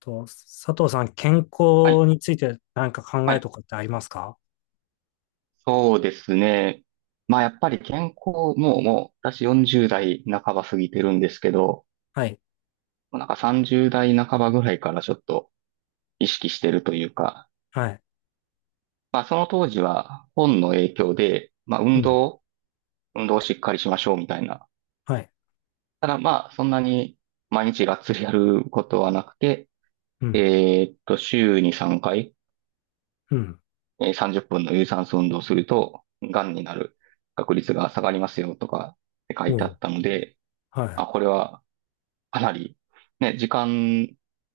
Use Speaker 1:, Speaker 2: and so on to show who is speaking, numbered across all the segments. Speaker 1: と、佐藤さん、健
Speaker 2: はい、
Speaker 1: 康について何か考
Speaker 2: は
Speaker 1: え
Speaker 2: い、
Speaker 1: とかってありますか？
Speaker 2: そうですね。まあやっぱり健康、もう私40代半ば過ぎてるんですけど、
Speaker 1: はい。
Speaker 2: もうなんか30代半ばぐらいからちょっと意識してるというか、
Speaker 1: はい。
Speaker 2: まあその当時は本の影響で、まあ
Speaker 1: うん。
Speaker 2: 運動をしっかりしましょうみたいな。
Speaker 1: はい。
Speaker 2: ただまあそんなに毎日がっつりやることはなくて、
Speaker 1: うん。
Speaker 2: 週に3回、
Speaker 1: うん。
Speaker 2: 30分の有酸素運動をすると、癌になる確率が下がりますよとかって書い
Speaker 1: う
Speaker 2: てあ
Speaker 1: ん。
Speaker 2: ったので、
Speaker 1: は
Speaker 2: あ、これはかなり、ね、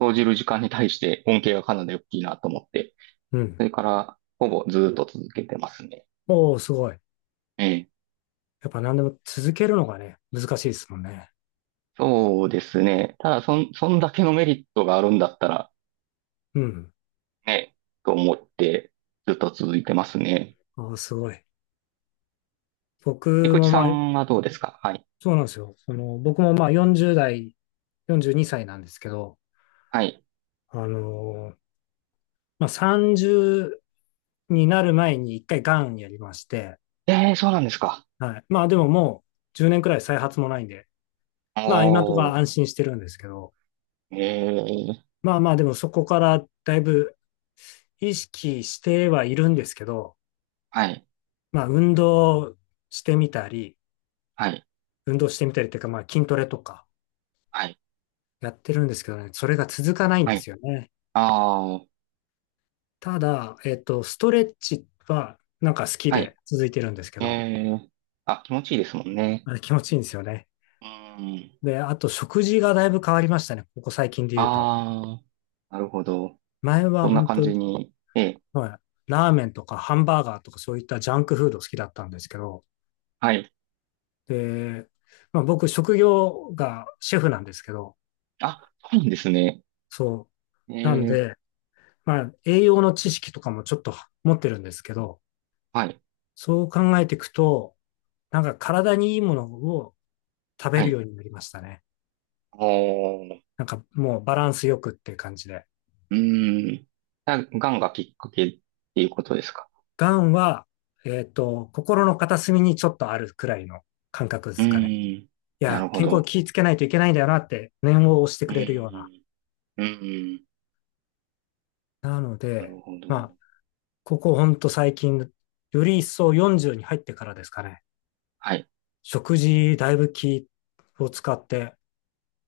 Speaker 2: 投じる時間に対して恩恵がかなり大きいなと思って、
Speaker 1: い。うん。
Speaker 2: それからほぼずっと続けてますね。
Speaker 1: おー、すごい。
Speaker 2: ええ。
Speaker 1: やっぱ何でも続けるのがね、難しいですもんね。
Speaker 2: そうですね。ただ、そんだけのメリットがあるんだったら、
Speaker 1: うん。
Speaker 2: ね、と思って、ずっと続いてますね。
Speaker 1: おー、すごい。僕
Speaker 2: 菊池
Speaker 1: も
Speaker 2: さ
Speaker 1: まあ、
Speaker 2: んはどうですか。はい。
Speaker 1: そうなんですよ。その、僕もまあ40代、42歳なんですけど、
Speaker 2: はい。
Speaker 1: あのーまあ、30になる前に一回がんやりまして、
Speaker 2: ええ、そうなんですか。
Speaker 1: はい。まあでももう10年くらい再発もないんで、まあ今のと
Speaker 2: お
Speaker 1: か
Speaker 2: ー、
Speaker 1: 安心してるんですけど、
Speaker 2: ええ、
Speaker 1: まあまあでもそこからだいぶ意識してはいるんですけど、
Speaker 2: はい、
Speaker 1: まあ運動してみたり、
Speaker 2: はい、
Speaker 1: 運動してみたりっていうかまあ筋トレとか
Speaker 2: はい、
Speaker 1: やってるんですけどね、それが続かないん
Speaker 2: は
Speaker 1: で
Speaker 2: い。
Speaker 1: すよね。
Speaker 2: ああ、
Speaker 1: ただ、ストレッチはなんか好き
Speaker 2: はい。
Speaker 1: で続いてるんですけ
Speaker 2: え
Speaker 1: ど、
Speaker 2: え、あ、気持ちいいですもんね。
Speaker 1: あれ気持ちいいんですよね。
Speaker 2: うん。
Speaker 1: で、あと食事がだいぶ変わりましたね、ここ最近で言うと。
Speaker 2: ああ、なるほど。
Speaker 1: 前
Speaker 2: そ
Speaker 1: は
Speaker 2: んな
Speaker 1: 本
Speaker 2: 感
Speaker 1: 当、
Speaker 2: じに。ええ、
Speaker 1: はい、ラーメンとかハンバーガーとかそういったジャンクフード好きだったんですけど、
Speaker 2: はい。
Speaker 1: で、まあ、僕、職業がシェフなんですけど、
Speaker 2: あ、そうなんですね。
Speaker 1: そ
Speaker 2: え
Speaker 1: う。なん
Speaker 2: え、
Speaker 1: で、まあ、栄養の知識とかもちょっと持ってるんですけど、
Speaker 2: はい、
Speaker 1: そう考えていくと、なんか体にいいものを食べ
Speaker 2: は
Speaker 1: る
Speaker 2: い。
Speaker 1: ようになりましたね。
Speaker 2: おー、
Speaker 1: なんかもうバランスよくっていう感じで。
Speaker 2: うーん。がんがきっかけっていうことですか。
Speaker 1: がんは、心の片隅にちょっとあるくらいの感覚で
Speaker 2: う
Speaker 1: すかね。
Speaker 2: ーん。
Speaker 1: い
Speaker 2: なる
Speaker 1: や、
Speaker 2: ほ
Speaker 1: 健康
Speaker 2: ど。
Speaker 1: 気をつけないといけないんだよなって念を押して
Speaker 2: う
Speaker 1: くれるような。
Speaker 2: ーん。うーん。
Speaker 1: なの
Speaker 2: なる
Speaker 1: で、
Speaker 2: ほど。
Speaker 1: まあ、ここほんと最近、より一層40に入ってからですかね。
Speaker 2: はい。
Speaker 1: 食事だいぶ気を使って、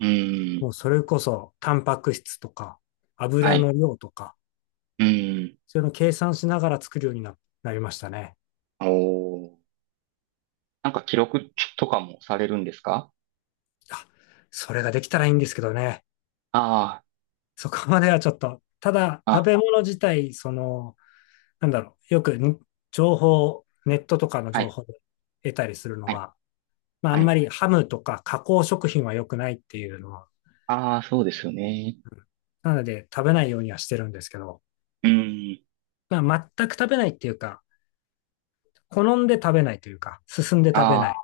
Speaker 2: うー
Speaker 1: も
Speaker 2: ん。
Speaker 1: うそれこそタンパク質とか
Speaker 2: は
Speaker 1: 油の
Speaker 2: い。
Speaker 1: 量とか、
Speaker 2: うーん。
Speaker 1: そういうの計算しながら作るようになりましたね。
Speaker 2: おー。なんか記録とかもされるんですか。
Speaker 1: あ、それができたらいいんですけどね。
Speaker 2: あ
Speaker 1: そこまではちょっと、ただ
Speaker 2: あー、
Speaker 1: 食
Speaker 2: あ、
Speaker 1: べ物自体、その、なんだろう、よくに情報、ネットとかの
Speaker 2: は
Speaker 1: 情
Speaker 2: い、
Speaker 1: 報で得たりするの
Speaker 2: はい、
Speaker 1: が、まああ
Speaker 2: は
Speaker 1: んま
Speaker 2: い。
Speaker 1: りハムとか加工食品は良くないっていうのは
Speaker 2: ああ、そうですよね。
Speaker 1: なので、食べないようにはしてるんですけど、
Speaker 2: うーん。
Speaker 1: まあ、全く食べないっていうか、好んで食べないというか、進んで食べ
Speaker 2: あ
Speaker 1: ない。
Speaker 2: あ、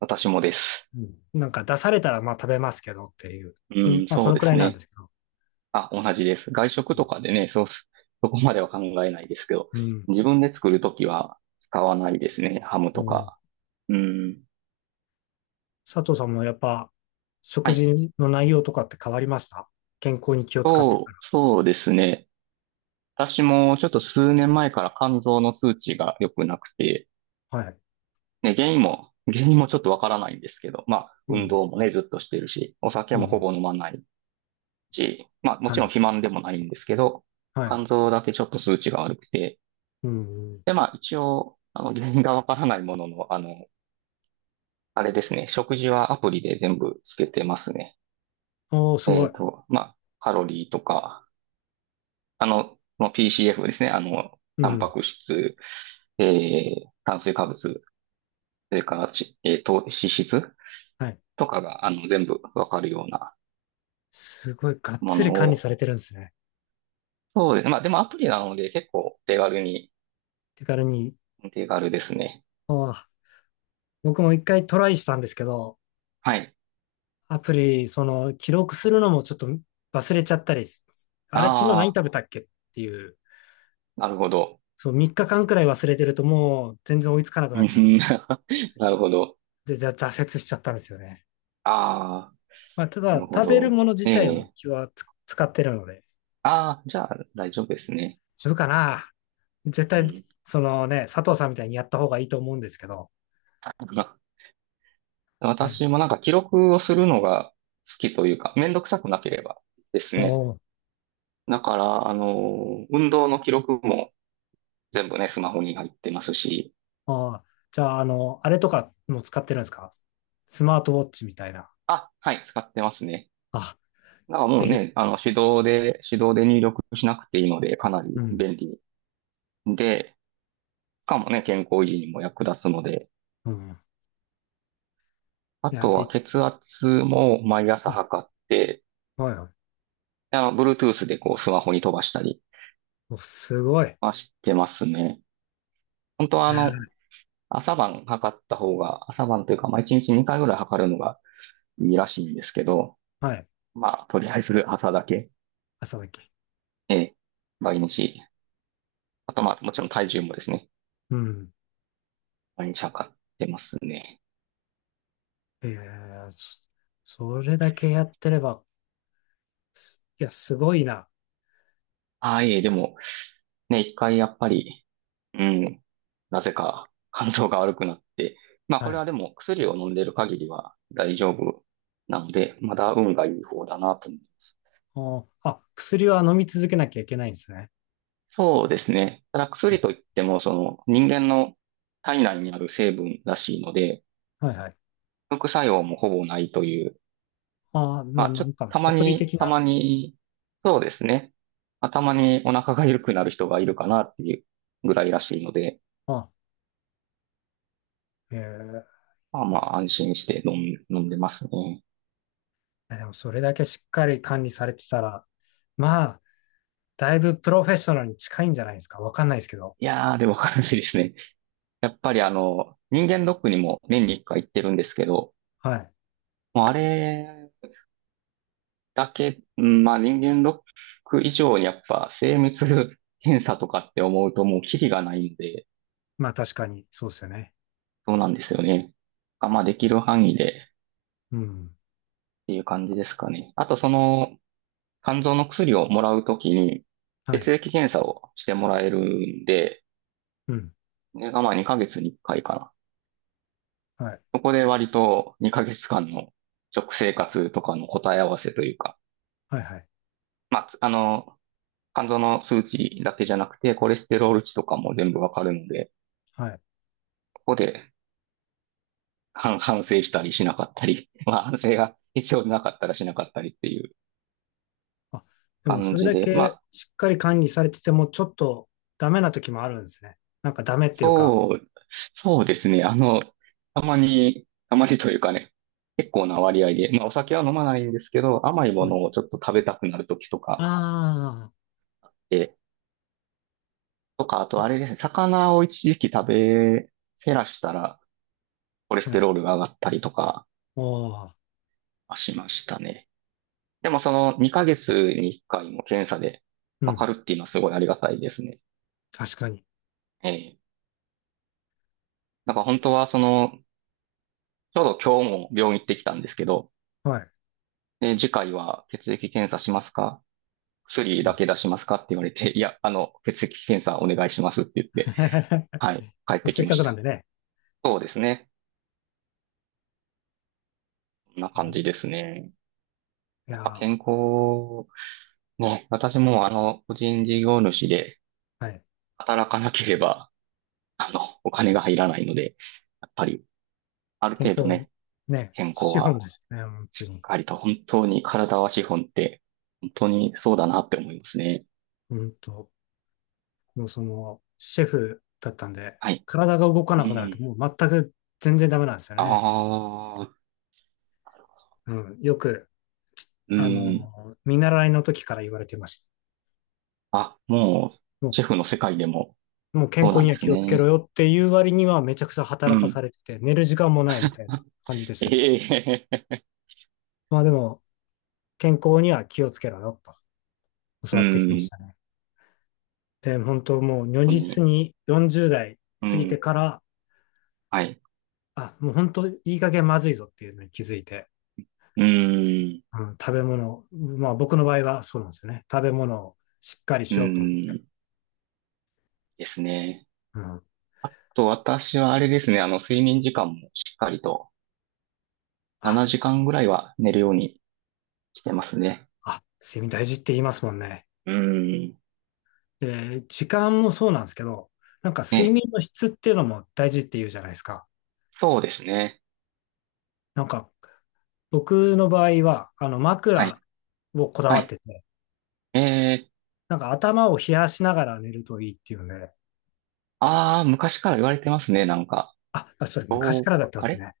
Speaker 2: 私もです。
Speaker 1: うん、なんか出されたらまあ食べますけどっていう、
Speaker 2: う
Speaker 1: うん、
Speaker 2: ん、
Speaker 1: まあそ
Speaker 2: そう
Speaker 1: の
Speaker 2: で
Speaker 1: くら
Speaker 2: す
Speaker 1: いなんで
Speaker 2: ね。
Speaker 1: すけど。
Speaker 2: あ、同じです。外食とかでね、そうす、そこまでは考えないですけど、
Speaker 1: うん。
Speaker 2: 自分で作るときは使わないですね。ハムと
Speaker 1: も
Speaker 2: か。うん。
Speaker 1: 佐藤さんもやっぱ
Speaker 2: は
Speaker 1: 食
Speaker 2: い。
Speaker 1: 事の内容とかって変わりました？健康に気を使ってか
Speaker 2: そうですね。私もちょっと数年前から肝臓の数値が良くなくて、
Speaker 1: ら。はい。
Speaker 2: ね、原因も、原因もちょっとわからないんですけど、まあ、
Speaker 1: う
Speaker 2: 運
Speaker 1: ん。
Speaker 2: 動もね、ずっとしてるし、お酒
Speaker 1: う
Speaker 2: もほ
Speaker 1: ん。
Speaker 2: ぼ飲まないし、まあ、も
Speaker 1: は
Speaker 2: ちろん
Speaker 1: い。
Speaker 2: 肥満でもないんですけど、
Speaker 1: はい。
Speaker 2: 肝臓だけちょっと数値が悪くて、
Speaker 1: うん。
Speaker 2: で、まあ一応、あの、原因がわからないものの、あの、あれですね、食事はアプリで全部つけてますね。
Speaker 1: おー、す
Speaker 2: え
Speaker 1: ご
Speaker 2: っ
Speaker 1: い。
Speaker 2: と、まあ、カロリーとか、あの、 PCF ですね、あの、
Speaker 1: う
Speaker 2: タン
Speaker 1: ん。
Speaker 2: パク質、炭水化物、それからち、えー、糖、脂質
Speaker 1: はい。
Speaker 2: とかが、あの、全部わかるような
Speaker 1: すごい、がっ
Speaker 2: も
Speaker 1: つり
Speaker 2: の
Speaker 1: 管理
Speaker 2: を。
Speaker 1: されてるんですね。
Speaker 2: そうですね。まあ、でもアプリなので結構手軽に、
Speaker 1: 手軽に。
Speaker 2: 手軽ですね。
Speaker 1: ああ、僕も一回トライしたんですけど、
Speaker 2: はい。
Speaker 1: アプリ、その、記録するのもちょっと忘れちゃったりす、あれ、昨日何
Speaker 2: あ
Speaker 1: 食べたっけっていう、
Speaker 2: あ、なるほど。
Speaker 1: そう、3日間くらい忘れてるともう全然追いつかなく
Speaker 2: う
Speaker 1: な
Speaker 2: ん。
Speaker 1: っちゃって、
Speaker 2: なるほど。
Speaker 1: で、挫折しちゃったんですよね。
Speaker 2: ああ。
Speaker 1: まあ、た
Speaker 2: な
Speaker 1: だ、
Speaker 2: るほ
Speaker 1: 食べる
Speaker 2: ど。
Speaker 1: もの自
Speaker 2: え
Speaker 1: 体も
Speaker 2: え。
Speaker 1: 気はつ使ってるので、
Speaker 2: ああ、じゃあ大丈夫ですね。
Speaker 1: 自分かな絶
Speaker 2: う
Speaker 1: 対、
Speaker 2: ん。
Speaker 1: そのね、佐藤さんみたいにやった方がいいと思うんですけど、
Speaker 2: あ、
Speaker 1: ね、
Speaker 2: 私もなんか記録をするのが好きというか、めんどくさくなければですね。
Speaker 1: も
Speaker 2: だから、あの、運動の記録も全部ね、スマホに入ってますし、
Speaker 1: う、ああ、じゃあ、あれとかも使ってるんですか？スマートウォッチみたいな。
Speaker 2: あ、はい、使ってますね。
Speaker 1: あ、
Speaker 2: だからも
Speaker 1: ぜ
Speaker 2: う
Speaker 1: ひ、
Speaker 2: ね、あの、手動で入力しなくていいので、かな
Speaker 1: う
Speaker 2: り
Speaker 1: ん、
Speaker 2: 便利で、しかもね、健康維持にも役立つので、
Speaker 1: うん。
Speaker 2: あ
Speaker 1: いや、
Speaker 2: とは
Speaker 1: じ、
Speaker 2: 血圧も毎朝測って、
Speaker 1: はいはい。
Speaker 2: あの、Bluetooth でこうスマホに飛ばしたり
Speaker 1: お、すごい。
Speaker 2: はしてますね。本当はあの、
Speaker 1: ー
Speaker 2: 朝晩測った方が、朝晩というか、まあ、1日2回ぐらい測るのがいいらしいんですけど、
Speaker 1: はい。
Speaker 2: まあ、とりあえず朝だけ、
Speaker 1: 朝だけ。
Speaker 2: ええ、毎日。あとまあ、もちろん体重もですね、
Speaker 1: うん。
Speaker 2: 毎日測ってますね。
Speaker 1: えー、そそれだけやってれば、すいや、すごいな。
Speaker 2: ああ、いえ、でも、ね、一回やっぱり、うん、なぜか肝臓が悪くなって、まあ
Speaker 1: は
Speaker 2: これ
Speaker 1: い。
Speaker 2: はでも薬を飲んでる限りは大丈夫なので、まだ運がいい方だなと思います。
Speaker 1: お、あ、薬は飲み続けなきゃいけないんですね。
Speaker 2: そうですね。ただ
Speaker 1: あ
Speaker 2: 薬といっても、その人間の体内にある成分らしいので、
Speaker 1: はいはい。
Speaker 2: 副作用もほぼないという。
Speaker 1: あ、まあ
Speaker 2: まあ、
Speaker 1: な
Speaker 2: ちょっと
Speaker 1: んか
Speaker 2: た
Speaker 1: サ
Speaker 2: ま
Speaker 1: プリ
Speaker 2: に、
Speaker 1: 的
Speaker 2: た
Speaker 1: な。
Speaker 2: まに、そうですね。まあ、たまにお腹が緩くなる人がいるかなっていうぐらいらしいので、
Speaker 1: あ、えー、
Speaker 2: まあまあ安心して飲んでますね。
Speaker 1: でもそれだけしっかり管理されてたら、まあ、だいぶプロフェッショナルに近いんじゃないですか。わかんないですけど。
Speaker 2: いやー、でもかなりですね。やっぱりあの、人間ドックにも年に1回行ってるんですけど、
Speaker 1: はい。
Speaker 2: もうあれだけ、まあ人間ドック以上にやっぱ精密検査とかって思うともうキリがないんで、
Speaker 1: まあ確かに、そうですよね。
Speaker 2: そうなんですよね。あ、まあできる範囲でっ
Speaker 1: うん。
Speaker 2: ていう感じですかね。あとその肝臓の薬をもらうときに
Speaker 1: はい。
Speaker 2: 血液検査をしてもらえるんで、
Speaker 1: うん。
Speaker 2: ねがまあ2ヶ月に1回かいかな。
Speaker 1: はい。
Speaker 2: そこで割と2ヶ月間の食生活とかの答え合わせというか、
Speaker 1: はいはい。
Speaker 2: まあ、あの、肝臓の数値だけじゃなくて、コレステロール値とかも全部わかるので、
Speaker 1: はい。
Speaker 2: ここで反省したりしなかったり、まあ反省が必要なかったらしなかったりっていう
Speaker 1: あ、でも
Speaker 2: 感
Speaker 1: それ
Speaker 2: じ
Speaker 1: だ
Speaker 2: で、ま
Speaker 1: け
Speaker 2: あ、
Speaker 1: しっかり管理されてても、ちょっとダメな時もあるんですね。なんかダメっていうか、
Speaker 2: そう、そうですね。あの、たまにというかね、結構な割合で、まあお酒は飲まないんですけど、甘いも
Speaker 1: はい。
Speaker 2: のをちょっと食べたくなるときとか、
Speaker 1: あ
Speaker 2: え、とか、あとあれですね、魚を一時期食べ、減らしたら、コレ
Speaker 1: あ、
Speaker 2: ス
Speaker 1: は
Speaker 2: テ
Speaker 1: い。
Speaker 2: ロールが上がったりとか
Speaker 1: おー、
Speaker 2: しましたね。でもその2ヶ月に1回も検査で
Speaker 1: う
Speaker 2: わか
Speaker 1: ん、
Speaker 2: るっていうのはすごいありがたいですね。
Speaker 1: 確かに。
Speaker 2: ええ、だから本当はその、ちょうど今日も病院行ってきたんですけど、
Speaker 1: はい。
Speaker 2: で次回は血液検査しますか薬
Speaker 1: う
Speaker 2: だ
Speaker 1: ん
Speaker 2: け出しますかって言われて、いや、あの、血液検査お願いしますって言って、はい、帰って
Speaker 1: せ
Speaker 2: き
Speaker 1: っ
Speaker 2: ま
Speaker 1: か
Speaker 2: し
Speaker 1: くなん
Speaker 2: た。
Speaker 1: でね。
Speaker 2: そうですね。こんな感じで
Speaker 1: い
Speaker 2: すね。
Speaker 1: や
Speaker 2: やっぱ健
Speaker 1: ー、
Speaker 2: 康、ね、私もあの、個人事業主で
Speaker 1: はい。
Speaker 2: 働かなければ、あの、お金が入らないので、やっぱり、ある
Speaker 1: 健
Speaker 2: 程度
Speaker 1: 康、
Speaker 2: ね、
Speaker 1: ね、
Speaker 2: 健康
Speaker 1: 資本
Speaker 2: は、
Speaker 1: ですよね、本当に。
Speaker 2: ありと本当に体は資本って、本当にそうだなって思いますね。
Speaker 1: うんと、もうその、シェフだったんで、
Speaker 2: はい。
Speaker 1: 体が動か
Speaker 2: う
Speaker 1: なくなると、
Speaker 2: ん。
Speaker 1: もう全く全然ダメなんですよ
Speaker 2: あ
Speaker 1: ね。
Speaker 2: あ、
Speaker 1: うん、よく、
Speaker 2: うん。
Speaker 1: 見習いの時から言われてました。
Speaker 2: あ、もう、シェフの世界でも、
Speaker 1: もう健
Speaker 2: そう
Speaker 1: 康
Speaker 2: なん
Speaker 1: に
Speaker 2: で
Speaker 1: は
Speaker 2: す
Speaker 1: 気をつけろ
Speaker 2: ね。
Speaker 1: よっていう割にはめちゃくちゃ
Speaker 2: う
Speaker 1: 働か
Speaker 2: ん。
Speaker 1: されてて、寝る時間もないみたいな感じでしたけど。
Speaker 2: ええ、
Speaker 1: まあでも、健康には気をつけろよと教
Speaker 2: う
Speaker 1: わってきま
Speaker 2: ん。
Speaker 1: したね。で、本当もう如
Speaker 2: 本当
Speaker 1: 実
Speaker 2: に。
Speaker 1: に40代
Speaker 2: う
Speaker 1: 過ぎて
Speaker 2: ん。
Speaker 1: から、
Speaker 2: はい。
Speaker 1: あ、もう本当いい加減まずいぞっていうのに気づいて、
Speaker 2: うん。
Speaker 1: うん、食べ物、まあ僕の場合はそうなんですよね。食べ物をしっかり
Speaker 2: う
Speaker 1: しようと思って。
Speaker 2: ん。ですね。
Speaker 1: うん、
Speaker 2: あと、私はあれですね。あの、睡眠時間もしっかりと、
Speaker 1: あ、
Speaker 2: 7時間ぐらいは寝るようにしてますね。
Speaker 1: あ、睡眠大事って言いますもんね。
Speaker 2: うん。
Speaker 1: で、時間もそうなんですけど、なんか睡
Speaker 2: え、
Speaker 1: 眠の質っていうのも大事って言うじゃないですか。
Speaker 2: そうですね。
Speaker 1: なんか僕の場合は、あの
Speaker 2: は
Speaker 1: 枕
Speaker 2: い。
Speaker 1: をこだ
Speaker 2: は
Speaker 1: わっ
Speaker 2: い。
Speaker 1: てて、
Speaker 2: えー、
Speaker 1: なんか頭を冷やしながら寝るといいっていうので、
Speaker 2: ああ、昔から言われてますね。なんか。
Speaker 1: あ、それ昔
Speaker 2: そ
Speaker 1: か
Speaker 2: う、
Speaker 1: らだったんで
Speaker 2: あ
Speaker 1: す
Speaker 2: れ
Speaker 1: ね。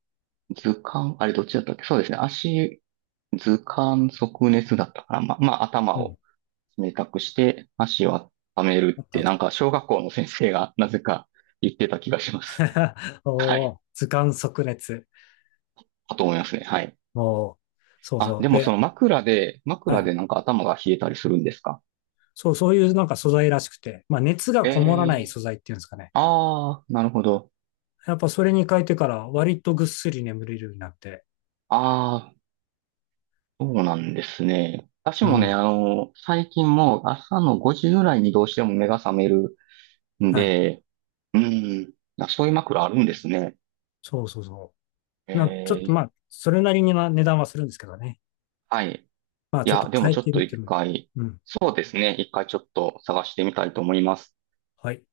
Speaker 2: 図鑑、あれどっちだったっけ。そうですね。足、図鑑即熱だったから、まあ、まあ、頭
Speaker 1: うん。
Speaker 2: を冷たくして、足を温め
Speaker 1: あ
Speaker 2: る
Speaker 1: っ
Speaker 2: っ
Speaker 1: たあ
Speaker 2: て、
Speaker 1: っ
Speaker 2: なんか、小学校の先生が なぜか言ってた気がします。
Speaker 1: た
Speaker 2: は
Speaker 1: お
Speaker 2: い。
Speaker 1: ー、図鑑即熱。
Speaker 2: だと思いますね。はい。
Speaker 1: もう、そう
Speaker 2: あ、
Speaker 1: そう。
Speaker 2: でもそ
Speaker 1: で、
Speaker 2: の
Speaker 1: は
Speaker 2: 枕
Speaker 1: い。
Speaker 2: でなんか頭が冷えたりするんですか。
Speaker 1: そう、そういうなんか素材らしくて、まあ熱が
Speaker 2: え
Speaker 1: こもらない
Speaker 2: え、
Speaker 1: 素材っていうんですかね。
Speaker 2: ああー、なるほど。
Speaker 1: やっぱそれに変えてから割とぐっすり眠れるようになって、
Speaker 2: ああ、そうなんですね。私
Speaker 1: う
Speaker 2: もね、
Speaker 1: ん。
Speaker 2: あの、最近もう朝の5時ぐらいにどうしても目が覚めるん
Speaker 1: はい。
Speaker 2: で、うん。あ、そういう枕あるんですね。
Speaker 1: そうそうそ
Speaker 2: え
Speaker 1: う。ちょっと
Speaker 2: え、
Speaker 1: まあ、それなりには値段はするんですけどね。
Speaker 2: はい。
Speaker 1: まあ、
Speaker 2: い
Speaker 1: ちょっ
Speaker 2: や、
Speaker 1: と
Speaker 2: でも
Speaker 1: 変え
Speaker 2: ちょっ
Speaker 1: て
Speaker 2: と
Speaker 1: みて
Speaker 2: 一
Speaker 1: も。
Speaker 2: 回、
Speaker 1: うん。
Speaker 2: そうですね。一回ちょっと探してみたいと思います。
Speaker 1: はい。